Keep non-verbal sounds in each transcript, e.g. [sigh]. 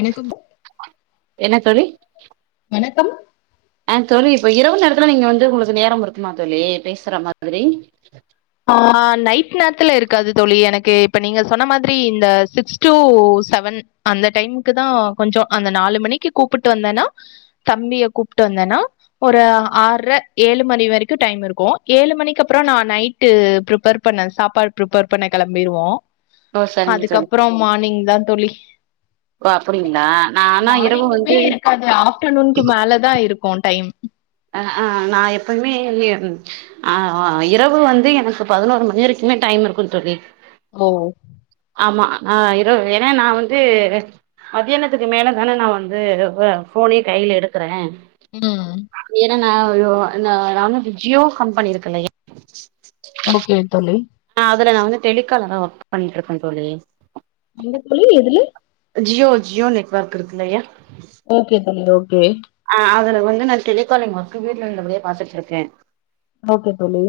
எனக்கு என்ன தோழி வணக்கம் ஆ தோழி இப்ப இரவு நேரத்துல நீங்க வந்து உங்களுக்கு நேரம் இருக்குமா தோழி பேசுற மாதிரி ஆ நைட் நேத்துல இருக்காது தோழி எனக்கு இப்ப நீங்க சொன்ன மாதிரி இந்த சிக்ஸ் டு செவன் அந்த டைமுக்குதா கொஞ்சோ அந்த நாலு மணிக்கு கூப்புட்டு வந்தன்னா தம்பிய கூப்புட்டு வந்தன்னா ஒரு ஆற ஏழு மணி வரிக்கு டைம் இருக்கு ஏழு மணிக்கப்பறோ நா நைட் ட்டு ஃப்ரிப்பேர் பண்ண சாப்பாடு ஃப்ரிப்பேர் பண்ண கெளம்பிடுவோ ஓ சரிங்க தோழி அதுக்கப்பறோ மார்னிங்தா தோழி ஓ அப்டிங்களா நா ஆனா இரவு மார்னிங்குமே வந்து இருக்காது ஆப்டனுன்க்கு மேலதா இருக்கு டை டைம் உ அ அ நா எப்புமே ஆ இரவு வந்து எனக்கு பதினொரு மணி வரைக்குமே டைம் இருக்கும் தோழி ஓ ஆமா நா இரவு ஏனா நா வந்து மத்தியானத்துக்கு மேலதான நா வந்து ஃபோனே கைல எடுக்கற ம் ஏன்னா நா நானு விஜியு கம்பெனி இருக்குல்லயா ஓக்கே தோழி அதுல நா வந்து டெலிகாலரா ஒர்க் பண்ட்ருக்க தோழி எங்க தோழி எதுல ஜியோ ஜியோ நெட்வொர்க் இருக்கில்லயா ஓக்கே தோழி ஓக்கே எனக்கு வந்து நா டெலிகாலிங் ஒர்க் வீட்ல இருந்தபடியே பாத்துட்டுருக்க ஓகே தோழி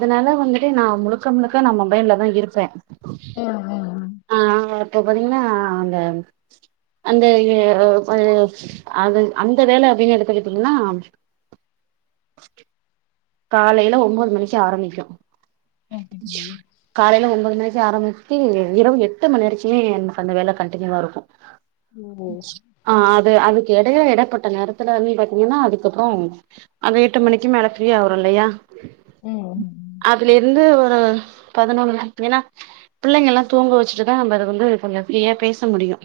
அதுனால வந்துட்டு நா முழுக்க முழுக்க நா மொபைல்லதா இருப்ப ஆ அ ஆ இப்ப பாத்தீங்கன்னா அந்த அந்த அ அந்த வேல அப்டின்னு எடுத்துக்கிட்டீங்கன்னா காலையில ஒம்போது மணிக்கு ஆரம்மிக்கு ஓகே தோழி. காலையில ஒம்போது மணி மஞ்சு ஆரம்மிச்சு இரவு எட்டு மணி வரைக்குமே எனக் அந்த வேல கண்டினியூவா இருக்கு ஓ! ஆ அது து அதுக்கு எடைய எடப்பட்ட நேரத்துல வந்து பாத்தீங்கன்னா அதுக்கப்புறோ அந்த எட்டு மணிக்கு மேல செரியா வரல்லையா ம், ம், ம். அதுல இருந்து து பதினொன்னு ஏன்னா பிள்ளைங்கெல்லா தூங்க வச்சுட்டுதா நம்ம அது வந்து கொஞ்சோ ஃப்ரீயா பேச முடியு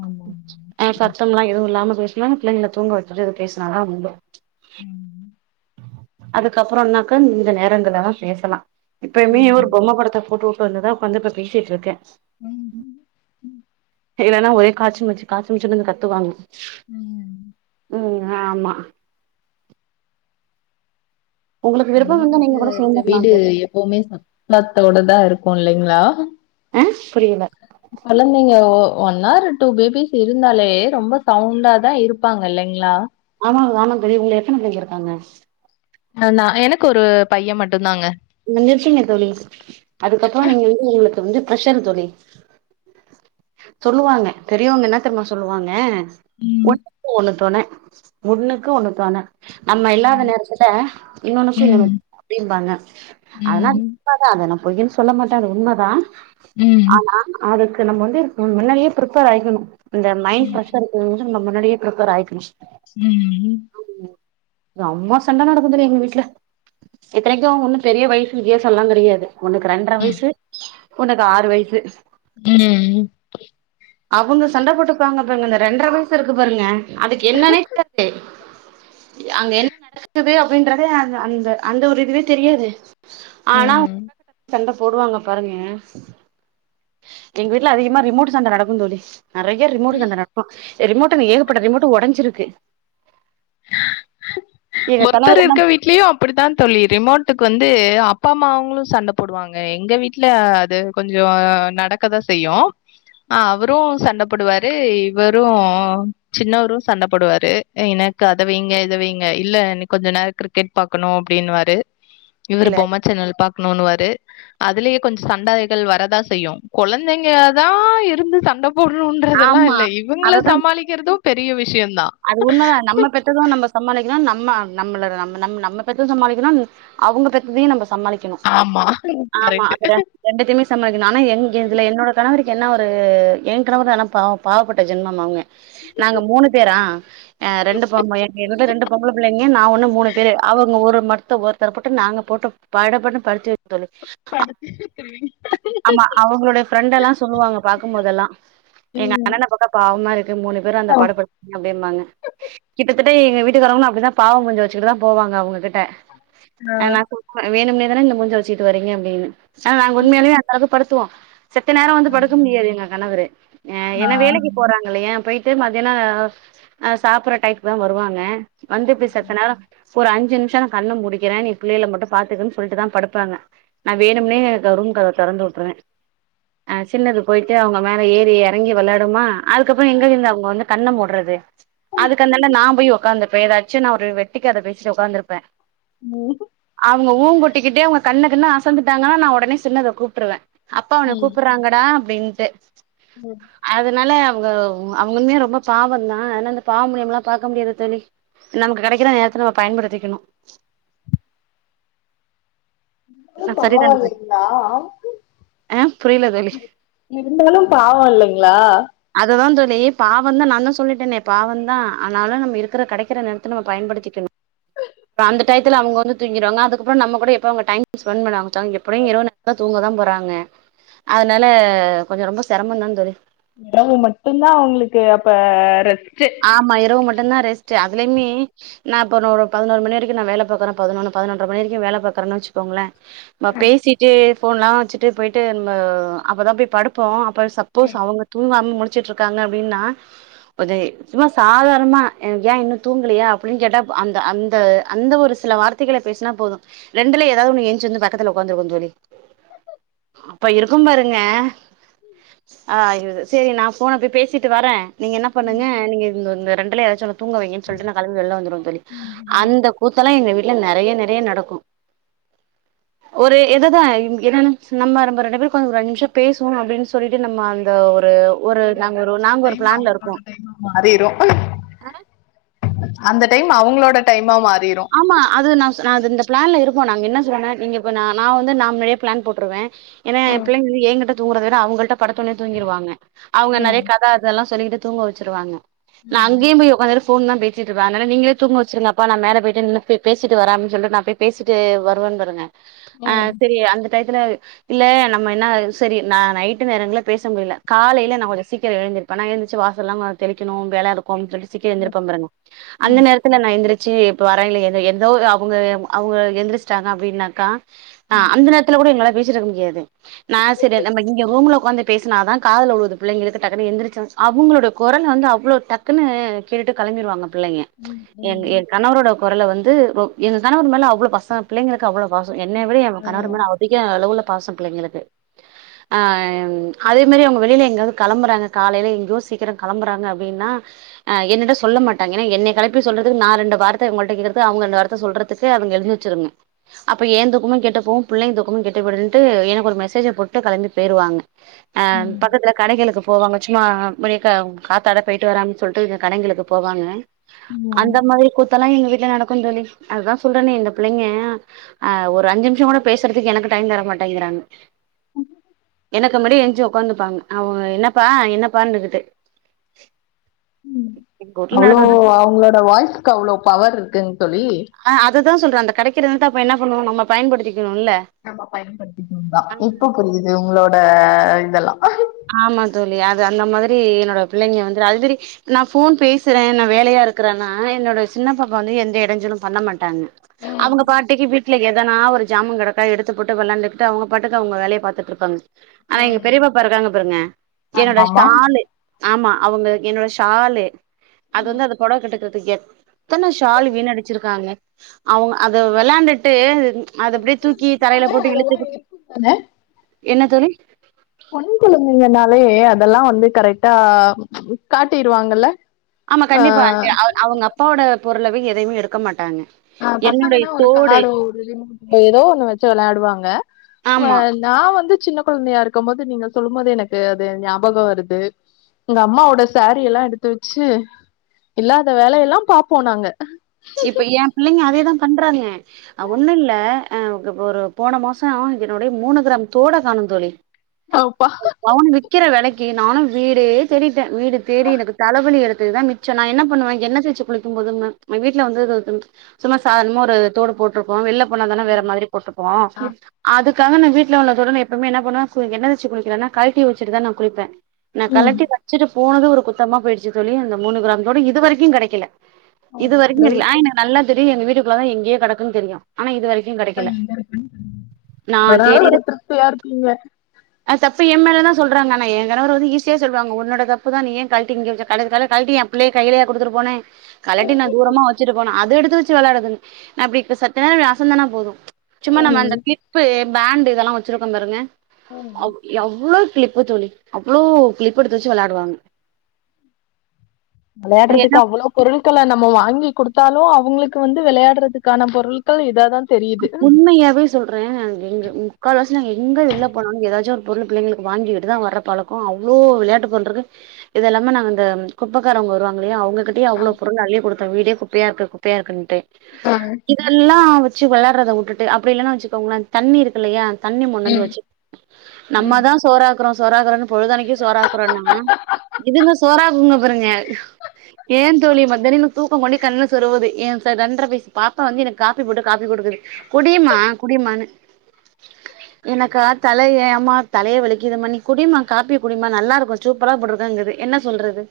ஆமா, ஆமா. ஆ சத்தம் எல்லா எதுவு இல்லாம பேஸ் [unintelligible] தூங்க வச்சுட்டு எது பேசுனாதா உண்டு ம்ச் ம் அதுக்கப்பறோம்னாக்கா இந்த நேரங்கல்லதா பேசலா இப்பயுமே இவர் ம், பொம்மப்படத்த போட்டுட் ப்ப வந்துதா ஒக்காந்து பேசிட்டுருக்க ம்ம் ம் இல்லன்னா ஒரே காச்சு மூச்சு காச்சு மூச்சுன்னு கத்துவாங்க ம் ம் ஆமா உங்களுக்கு விருப்பம் இருந்தா நீங்க கொழந்தைங்க கூட இருக்க சேந்துக்கலா வீடு தோழி எப்புமே சத்தத்தோடதா இருக் போன்ல்லைங்களா ஆ புரியல கொழந்தைங்க ஓ ஒன் ஹார் டூ பேபிஸ் இருந்தாலே ரொம்ப சவுண்டாதா இருப்பாங்க இல்லைங்களா அ ஆமாங்க தோழி உங்களுக்கு எத்தன பிள்ளைங்க இருக்காங்க ந நா எனக்கு ஒரு பைய மட்டுந்தாங்க முடிஞ்ச்சிருச்சுங்க தோழி அதுக்கப்பறோ நீங்க வந்து உங்களுக்கு வந்து பிரஷர் தோழி சொல்லுவாங்க பெரியவங்க என்ன தெரியுமா சொல்லுவாங்க ம், ஒண்ணுக்கு ஒண்ணு தொன ஒண்ணுக்கு ஒண்ணு தொன நம்ம இல்லாத ம், நேரத்துல இன்னொன்னுக்கு இன்னொன்னு ம், அப்படிபாங்க அதெல்லா ம், உண்மதா நா பொய்ன்னு சொல்ல மாட்ட அது உண்மதா ம், ஆனா அதுக் கு நம்ம வந்து முன்னாடியே பிரிப்பேர் ஆயிக்கணு இந்த மைண்ட் ம், ஃப்ரெஷர்ருக்கு நம்ம முன்னாடியே ப்ரிப்பேர் ஆயிக்கனு ம்ம் ரொம்போ சண்ட நடக்குந் தோழி எங்க வீட்ல இத்தனைக்கு ஒன்னு பெரிய வயசு வித்தியாசம்லா கெடையாது ஒன்னுக்கு ரெண்டர வயிசு ஒன்னுக்கு ஆறு வயிசு ம் அவங்க சண்ட போட்டுப்பாங்க பாருங்க இந்த ரெண்டர வயசு இருக்கு பாருங்க அதுக்கு என்னன்னே தெருது அங்க என்ன நடக்குது அப்படின்றத அ அந்த அந்த ஒரு இதுவே தெரியாது ஆனா அவங்க ம். அக்காக்கிட்ட சண்ட போடுவாங்க பாருங்க எங்க வீட்ல அதிகமா ரிமோட் சண்ட நடக்கும் தோழி நறைய ரிமோட் சண்ட நடக்கு ரிமோட்டுங்க ஏகப்பட்ட ரிமோட்டு ஒடஞ்சிருக்கு எங்க ஒருத்தர் கணவர் என்ன இருக்க வீட்லியு அப்டித்தா தோழி ரிமோட்டுக்கு வந்து அப் அப்பா அம்மாங்களு சண்ட போடுவாங்க எங்க வீட்ல அது கொஞ்சோ நடக்கதா செய்யு அ அவரு சண்ட போடுவாரு இவரு சின்னவரு சண்ட போடுவாரு எனக்கு அத வைங்க இத வைங்க இ இல்ல இன்னு கொஞ்ச நேரோ கிரிக்கெட் பாக்கணு அப்டின்னுவாரு இவரு இல்ல பொம்ம சேன்னல் பாக்கணும்னுவாரு அதுலயே கொஞ்ச சண்டைகள் வரதா செய்யு கொழந்தைங்கதா இருந்து சண்ட குழுன்றதெல்லா ஆமா இல்ல இவங்கள அததா சமாளிக்கிறது பெரிய விஷயந் அது ஒண்ணுதா நம்ம பெத்தது நம்ம சமாளிக்கணு நம்ம நம்மள நம்ம நம் நம்ம பெத்தது சமாளிக்கணு அவுங்க பெத்ததையு நம்ப சமாளிக்கணு ஆமா. ஆமா கரெக்ட். அது ரெ ரெண்டுத்தயுமே சமாளிக்கணு ஆனா என் இதுல என்னோட கணவர் என்ன ஒரு ஏன் கணவரு ஆனா பாவ பாவப்பட்ட ஜென்மம் அவங்க நாங்க மூணு பேரா ஆ ரெண்டு பொம்ப எங்க வீட்ல ரெண்டு பொம்பள பிள்ளைங்க நா ஒண்ணு மூணு பேரு அவங்க ஒரு மரத்த ஒருத்தர போட்டு நாங்க போட்டு படபடுன்னு படுத்தி படுத்துட்ருக்கறே ஆமா அவங்களுடைய ஃப்ரெண்ட் எல்லா சொல்லுவாங்க பாக்கும்போதெல்லா எங்க ம். அண்ணன பாத்தா பாவமா இரு க்கு மூணு பேரு அந்த ஓ. பாடுபடு [inaudible] அப்டிம்பாங்க கிட்டத்தட் ப்டி வீட்டுக்காரவுங்க அப்டிதா பாவோ மூஞ்ச வச்சுக்கிட்டுதா போவாங்க அவங்ககிட் ட ஆ நா சொல்வே வேணும்னே பெராண்டுன மூஞ்ச வச்சிட்டு வரீங்க அப்டின்னு ஆ நாங்க உண்மையாலுமே படுத்துவோ செத்த நேரோ வந்து படுக்க முடியாது எங்க கணவரு ஆ ஏன்னா வேலைக்கி போறாங்க இல்லையா போயிட் டு மத்தியானோ ஆ சாப்பற டயத்துக்குதா வருவாங்க வந்துப்ப இப்டி செத்த நேரோ ஒரு அஞ் சு நிமிஷோ நா கண்ண மூடிக்கிறே நீ பிள்ளைகள மட்டு பாத்துக்கன்னு சொல்ட்டுதா படுப்பாங்க நா வேணும்னே ரூம் கதவ தெறந்து விட்ருவே ஆ சின்னது போயிட்டு அவங்க மேல ஏறி எறங்கி வெளையாடுமா அதுக்கப்புறோ எங்கந்து அவங்க வந்து கண்ண மூட்றது அதுக்கு அந்தாண்ட நா போய் உக்காந்துப்பே ஏதாச்சு நா ஒரு வெட்டி கத பேசிட்டு உக்காந்துருப்பே [unintelligible] ஊங் கொட்டிக்கிட்டே அவங்க கண்ண கிண்ண அசந்துட்டாங்கனா நா உடனே சின்னத கூ ப்ட்ருவ அப்பா உன்ன ம் கூப்பட்றாங்கடா அப்டின் ட்டு ம் அதனால அவங்க அவங்களுமே ரொம்ப பாவம்தா ஆனா இந்த பாவ புண்ணியம்லா பாக்க முடியாது தோழி நமக்கு கெடைக்கிற நேரத்த நம்ம பயன்படுத்திக்கணு. இருந்தாலு பாவோ சரிதான தோழி இல்லைங்களா ஆ புரியல தோழி [unintelligible] இருந்தாலு பாவோ இல்லைங்களா ழி பாவந்தா நான்தா சொல்லிட்டனே பாவம்தா ஆனாலு நம்ம இருக்கிற கெடைக்கிற நேரத்துல நம்ம பயன்படுத்திக்கணு அப்றோ அந்த டயத்துல அவங்க வந்து தூங்கிருவாங்க அதுக்கப்றோ நம்ம கூட எப்ப அவங்க டைம் ஸ்பென்ட் பண்ண ஆரம்பிச்சா எப்படியு இரவு நேரத்துல தூங்கதா போறாங்க அதனால கொஞ்சோ ரொம்ப செரமந்தா தோழி இரவு மட்டுந்தா அவங்களுக்கு அப்ப ரெஸ் ஆமா இரவு மட் டுந்தா ரெஸ்ட்டு அதுலயுமே நா இப்ப இன்ன ஒரு ஒரு பதினோரு மணி வரைக்கு நா வேல பாக்குறே பதினொன்னு பதினொன்ற மணி வரைக்கு வேல பாக்குறேன்னு வச்சுக்கோங்களே நம்ம பேசிட்டு ஃபோன்லா வச்சுட்டு போய்ட்டு இன்ம அப்பதா போய் படுப்போ அப் ப சப்போஸ் அவுங்க தூங்காம முழி ச்சுட்ருக்காங்க அப்டின்னா ஒதே சும்மா சாதாரணமா ஏ இன்னு தூங்கலயா அப்டின் கேட்டாப் அந்த அந்த அந்த ஒரு சில வார்த்தைகள பேசுனா போது ரெண்டுல எதாது ஒன்னு என்ச்சு வந்து பக்கத்துல ஒக்காந்துருக்கு தோழி அப்போ இருக்கும் பாருங்க ஆ சேரி நா ஃபோன போய் பேசிட்டு வரே நீங்க என்ன பண்ணுங்க இந்துந்த ரெண்டுல எதாச்சு ஒன்னு தூங்க வைங்கன் சொல்ட்டு நா களம்பி வெள்ல வந்துருவந்தோழி அந்த கூத்தல்லா எங்க வீட் இல்ல நெறைய நெறைய நடக்கு ஒரு எதுதா இங் என்னன நம்ம நம்ம ரெண்டு பேர் ஒக்காந்து ஒரு அஞ்சு நிமிஷ பேசுவோ அப்டின் சொல்லிட்டு நம்ம அந்த ஒ ரு ஒரு நாங்க ஒரு நாங்க ஒரு டைம் ப்ளான்ல அவங்களோட இருப்போ டைமா மாறிரு அந் த டைம் அவுங்களோட டைமா மா ஆமா அது நா நா அது இந்த ப்ளான்ல இரு ப்போ நாங்க என்ன சொல்றனா நீங்க இப்ப நா நா வந்து நா முன்னடியே ப்ளான் போட்ருவே எனா ஏ பிள்ளைங்கந்து ஏங்கிட்ட தூங்குறத விட அவுங்கள்ட படுத்தொனெ தூங்கிருவாங்க அவுங்க ம் நறைய கத அதல்லா சொல்லிக்கிட்டு தூங்க வச்சுருவாங்க நா அங்கயும் போய் ஒக்காந்துட்டு ஃபோன் தா பேசிட்ருப்ப அத்னால நீங்களே தூங்க வச்சுருங்கப்பா நா மேல போய் என்ன பே பேசிட்டு வரே அப்டின் சொல்ட்டு நாப்பே பேசிட்டு வருவன் [unintelligible] ஆ ம் செரி அந்த டைத்துல இல்ல நம்ம என்ன செரி ந நைட்டு நேரங்கல பேச முடில காலைல நா கொஞ்சொ சீக்கிரொ எழுந்திரிப்பனா எழுத்துருச்சு வாசல்லா தெளிக்கணு வேலயா இருக் கொம் சொல்ட்டு சீக்கிர எந்திரிப்பம் பாருங்க அந்த ம் நேரத்துல நா எந்திரி ச்சு இப்ப வரைல எது எதோ அவுங்க அவுங்க எந்திரிச்டாங்க அப்டின்னாக்கா ஆ அந்த நேரத்துல கூட எங்ளால மீச்சுட்ருக்க முடியாது நா செரி நம்ம இங்க ரூம்ல ஒக்காந்து பேசுனாதா காதுல உழுது புள்ளைங்களுக்கு டக்குனு எந்திருச்சு அவுங்களோட கொரல் வந்து அவ்ளோ டக்குனு கேட்டுட்டு கெளம்பிருவாங்க பிள்ளைங்க என் எ கணவரோட கொரல வந்து வ எங்க கணவர் மேல அவ்ளொ பசங்க பிள்ளங்களுக்கு அவ்ளோ பாசொ என்னய விட ஏ கணவர் மேல அதிக அளவுல பாசம் பிள்ளெங்களுக்கு ஆ எம் அதே மாரி அவுங்க வெளில எங்காவ்து கெளம்புறாங்க காலைல எங்யோ சீக்கிரொ கெளம்புறாங்க அப்டின்னா ஆ என்னுட்ட சொல்ல மாட்டாங்க எனா என்னய கெளப்பி சொல்றதுக்கு நா ரெண்டு வார்த் த்த உங்கள்ட கேக்குறது அவுங்க அந்த வார்த்த சொல்றதுக்கு அவுங்க எழுதி வச்சுருங்க அப்போ ஏந்தூக்கமு கெட்டு போவு புள்ளைங்க தூக்கமு கெட்டு போயிடுன்ட்டு எனக்கு ஒரு மெசேஜ போட்டு கெளம்பி பொயிருவாங்க அ ம் பக்கத்துல கடைகளுக்கு போவாங்க சும்மா [unintelligible] காத்தாட போய்ட்டு வரே அபின் சொல்ட்டு இந்த கடைங்களுக்கு போவாங்க ம் அந்த மாதிரி குத் அதெல்லா எங்க வீட்ல நடக்கும் தோழி அதா சொல்றன்னே இந்த புள்ளைங்க ஆ ஒரு அஞ்சு நிம்ஷோ கூட பேசுறதுக்கு எனக்கு டைம் தரமாட்டேங்கிறாங்க எனக்கு முடி எஞ்சு உக்காந்துப்பாங்க அவங்க என்னப்பா என்னப்பா இருந்துக்கிட்டு ம் அவ்ளோ அவங்களோட வாய்ஸ்க்கு அவ்ளோ பவர் இருக்குங் தோழி கிருந்தா அப்ப என்ன பண்ணுவோ நம்ம பயன்படுத்தீ நம்ம பயன்படுத்திக்குனும்தா இப்ப புரியுது உங்களோட இதெல்லா ஆமா தோழி அது அந்த மாதிரி என்னோட புள்ளைங்க வந்துட்டு ஆல்ரெடி நா ஃபோன் பேசுற நா வேலையா இருக்கறன்னா என்னோட சின்னப்பாப்பா வந்து எந்த எடஞ்சலும் பண்ண மாட்டாங் ம் அவங்க பாட்டிக்கு வீட்ல ஏதனா ஒரு ந்த ஜாமங் கேடக்க எடுத்து போட்டு விளாண்டுட்டு அவங்க பாட்டுக்கு அவங்க வேலய பாத்துட்டு இருப்பாங்க ஆனா எங்க ம் பெரியப்பாப் பா இருக்காங்க பாருங்க என்னோட ஆமாமா ஸ்சாலு ஆமா அவங்க என்னோட ஷாலு அது வந்து அது பொடவ கெட்டுறதுல தூக்கியாச் எத்தன ஷால் வீன் அடிச்சிருக்காங்க அவங்க அத விளாண்டுட்டு அது அப்டியே தூக்கி தரையில போட்டு அதெல்லா இழுத்து இருக்குந்தான என்ன தோழி பொண்ணுங்கங்கனாலே அதெல்லா வந்து கரெக்டா காட்டிருவாங்கல்ல ஆமா ஆ கண்டிப்பா அ அவுங்க அப்பாவோட பொருளவே எதயுமே எடுக்க மாட்டாங்க ஆ என்னுடைய பசங்கன்னா ஒரு தோடு காரோ ஒரு ஏதோ ஒண்ணு வச்சு வெளையாடுவாங்க ஆமா நா வந்து சின்ன கொழந்தையா இருக்கும் போது நீங்க சொல்லும் போது எனக்கு அது ஞாபகோ வருது எங்க அம்மாவோட சாரீ எல்லா எடுத்து வச்சு இல்லாத வேலையெல்லாம் பாப்போம் நாங்க இப்ப ஏம் புள்ளைங்க அதேதா பண்றாங்க ஒண்ணு இல்ல அ ஒரு போன மாசோ என்னுடைய மூணு கிராம் தோட காணோம் தோழி அப்பா பவுன் விக்கிற வெலைக் கே நானும் வீடே தேடி வீடு தேடி எனக்கு தலவலி எடுத் துதா மிச்சோ நா என்ன பண்ணுவ என்ன தேச்சு குளிக்கும் போதுன்னு வீட்ல வந்து சும்மா சாதனமா ஒரு தோடு போட்டுருப்போ வெள்ல போனாதான வேற ம் மாதிரி போட்டுருப்போ அதுக் க்காங்க நா வீட்ல உள்ள தோட நா எப்பவுமே என்ன பண்ணுவ எண்ண வச்சு குளிக்குறனா கழ்ட்டி வச்சுட்டுதா நா குளிப்ப நா கலட்டி வச்சுட்டுப் போனது ஒரு குத்தமா போயிடுச்சு தோழி அந்த மூணு கிராம் தோடு இது வரைக்கும் கெடைக்கல இது வரைக்கும் கெடைக்கள ஆயினு நல்லா தெரியு எங்க வீட்டு குல்லதா எங்கயோ கெடக்குன் தெரியு ஆனா இது வரைக்கு கெடைக்கல ங்க இரு நா அதனலா தேடிட்டு ஒரு திருப்தியா இருப்பீங்க எம்மேலா தான் சொல்றாங்க ஆன என் கணவர் வந்து ஈஸியா சொல்லுவாங்க உன்னோட தப்பு தான் நீ ஏன் கழட்டி இங்க வச்ச கழட்டி என் பிள்ளைங்க கைலயா குடுதுட்டு போன ட்டி நா தூரமா வச்சுட்டு போன அது எடுத்து வச்சு விளையாடுதுங்க நா செத்த நேரம் இப்டி அசேதேன போதும் சும்மா நம்ம அந்த ம் கிளிப் பேண்ட் இதெல்லா வச்சிருக்கோ பாருங்க ம் அவ் எவ்ளோ கிளிப் தோழி அவ்ளோ கிளிப் எடுத்து வச்சி வெளயாடுவாங்க விளையாடுறதுக்கு அவ்ளோ பொருள் கள நம்ம வாங்கி கொடுத்தாலு அவங்களுக்கு வந்து விளையாடுறதுக்கான பொருட்கள் இத தா உண்மையாவே சொல்றேன் எங்க எங்க முக்கால் வாசி நாங்க எங்க வெளில போனாலும் எதாச்சும் பொருள் பிள்ளைங்களுக்கு வாங்கிட்டு தான் வர்ற பழக்கம் அவ்வளோ விளையாட்டு பொருளிருக்கு இது எல்லாமே நாங்க இந்த குப்பக்காரங்க வருவாங்களையா அவங்க கட்டி அவ்ளவு பொருள் அள்ளி கொடு வீடே குப்பையா இருக்கு குப்பையா இருக்கு ஆ இதெல்லா வச்சு விளாரத விட்டுட்டு அப்டி இல்லைன்னா வச்சுக்கோங்கள தண்ணி இருக்கு இல்லையா தண்ணி முன்னாந்து ம் வச்சு நம்ம ம். தான் சோறாக்கனு அப்புறோ சோராகிறா பொழுதானக்க சோறாக்குறோம்னா இதுங்க சோறக்குங்க ங்க ஏன் தோழி மத்தரு இன்னு தூக்கம் கொண்டே கண்ணு சொருவது என் ரெண்டற வயசு பாப்பா வந்து என காப்பி போட்டு காப்பி கொடுக்குது குடிமா குடிமானு எனக்கா தலைய அம்மா தலைய வலிக்குதும்மா குடிமா காப்பி குடிமா நல்லா இருக்கும் சூப்பரா போட்டுருக்கங்குது என்ன சொல்றது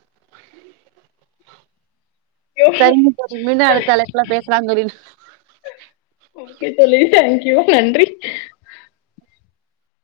செரிங்க தோழி மீண்டும் அடுத்த அலைப்ல பேசலாம் தோழி ஓகே தோழி தேங்க்யூ நன்றி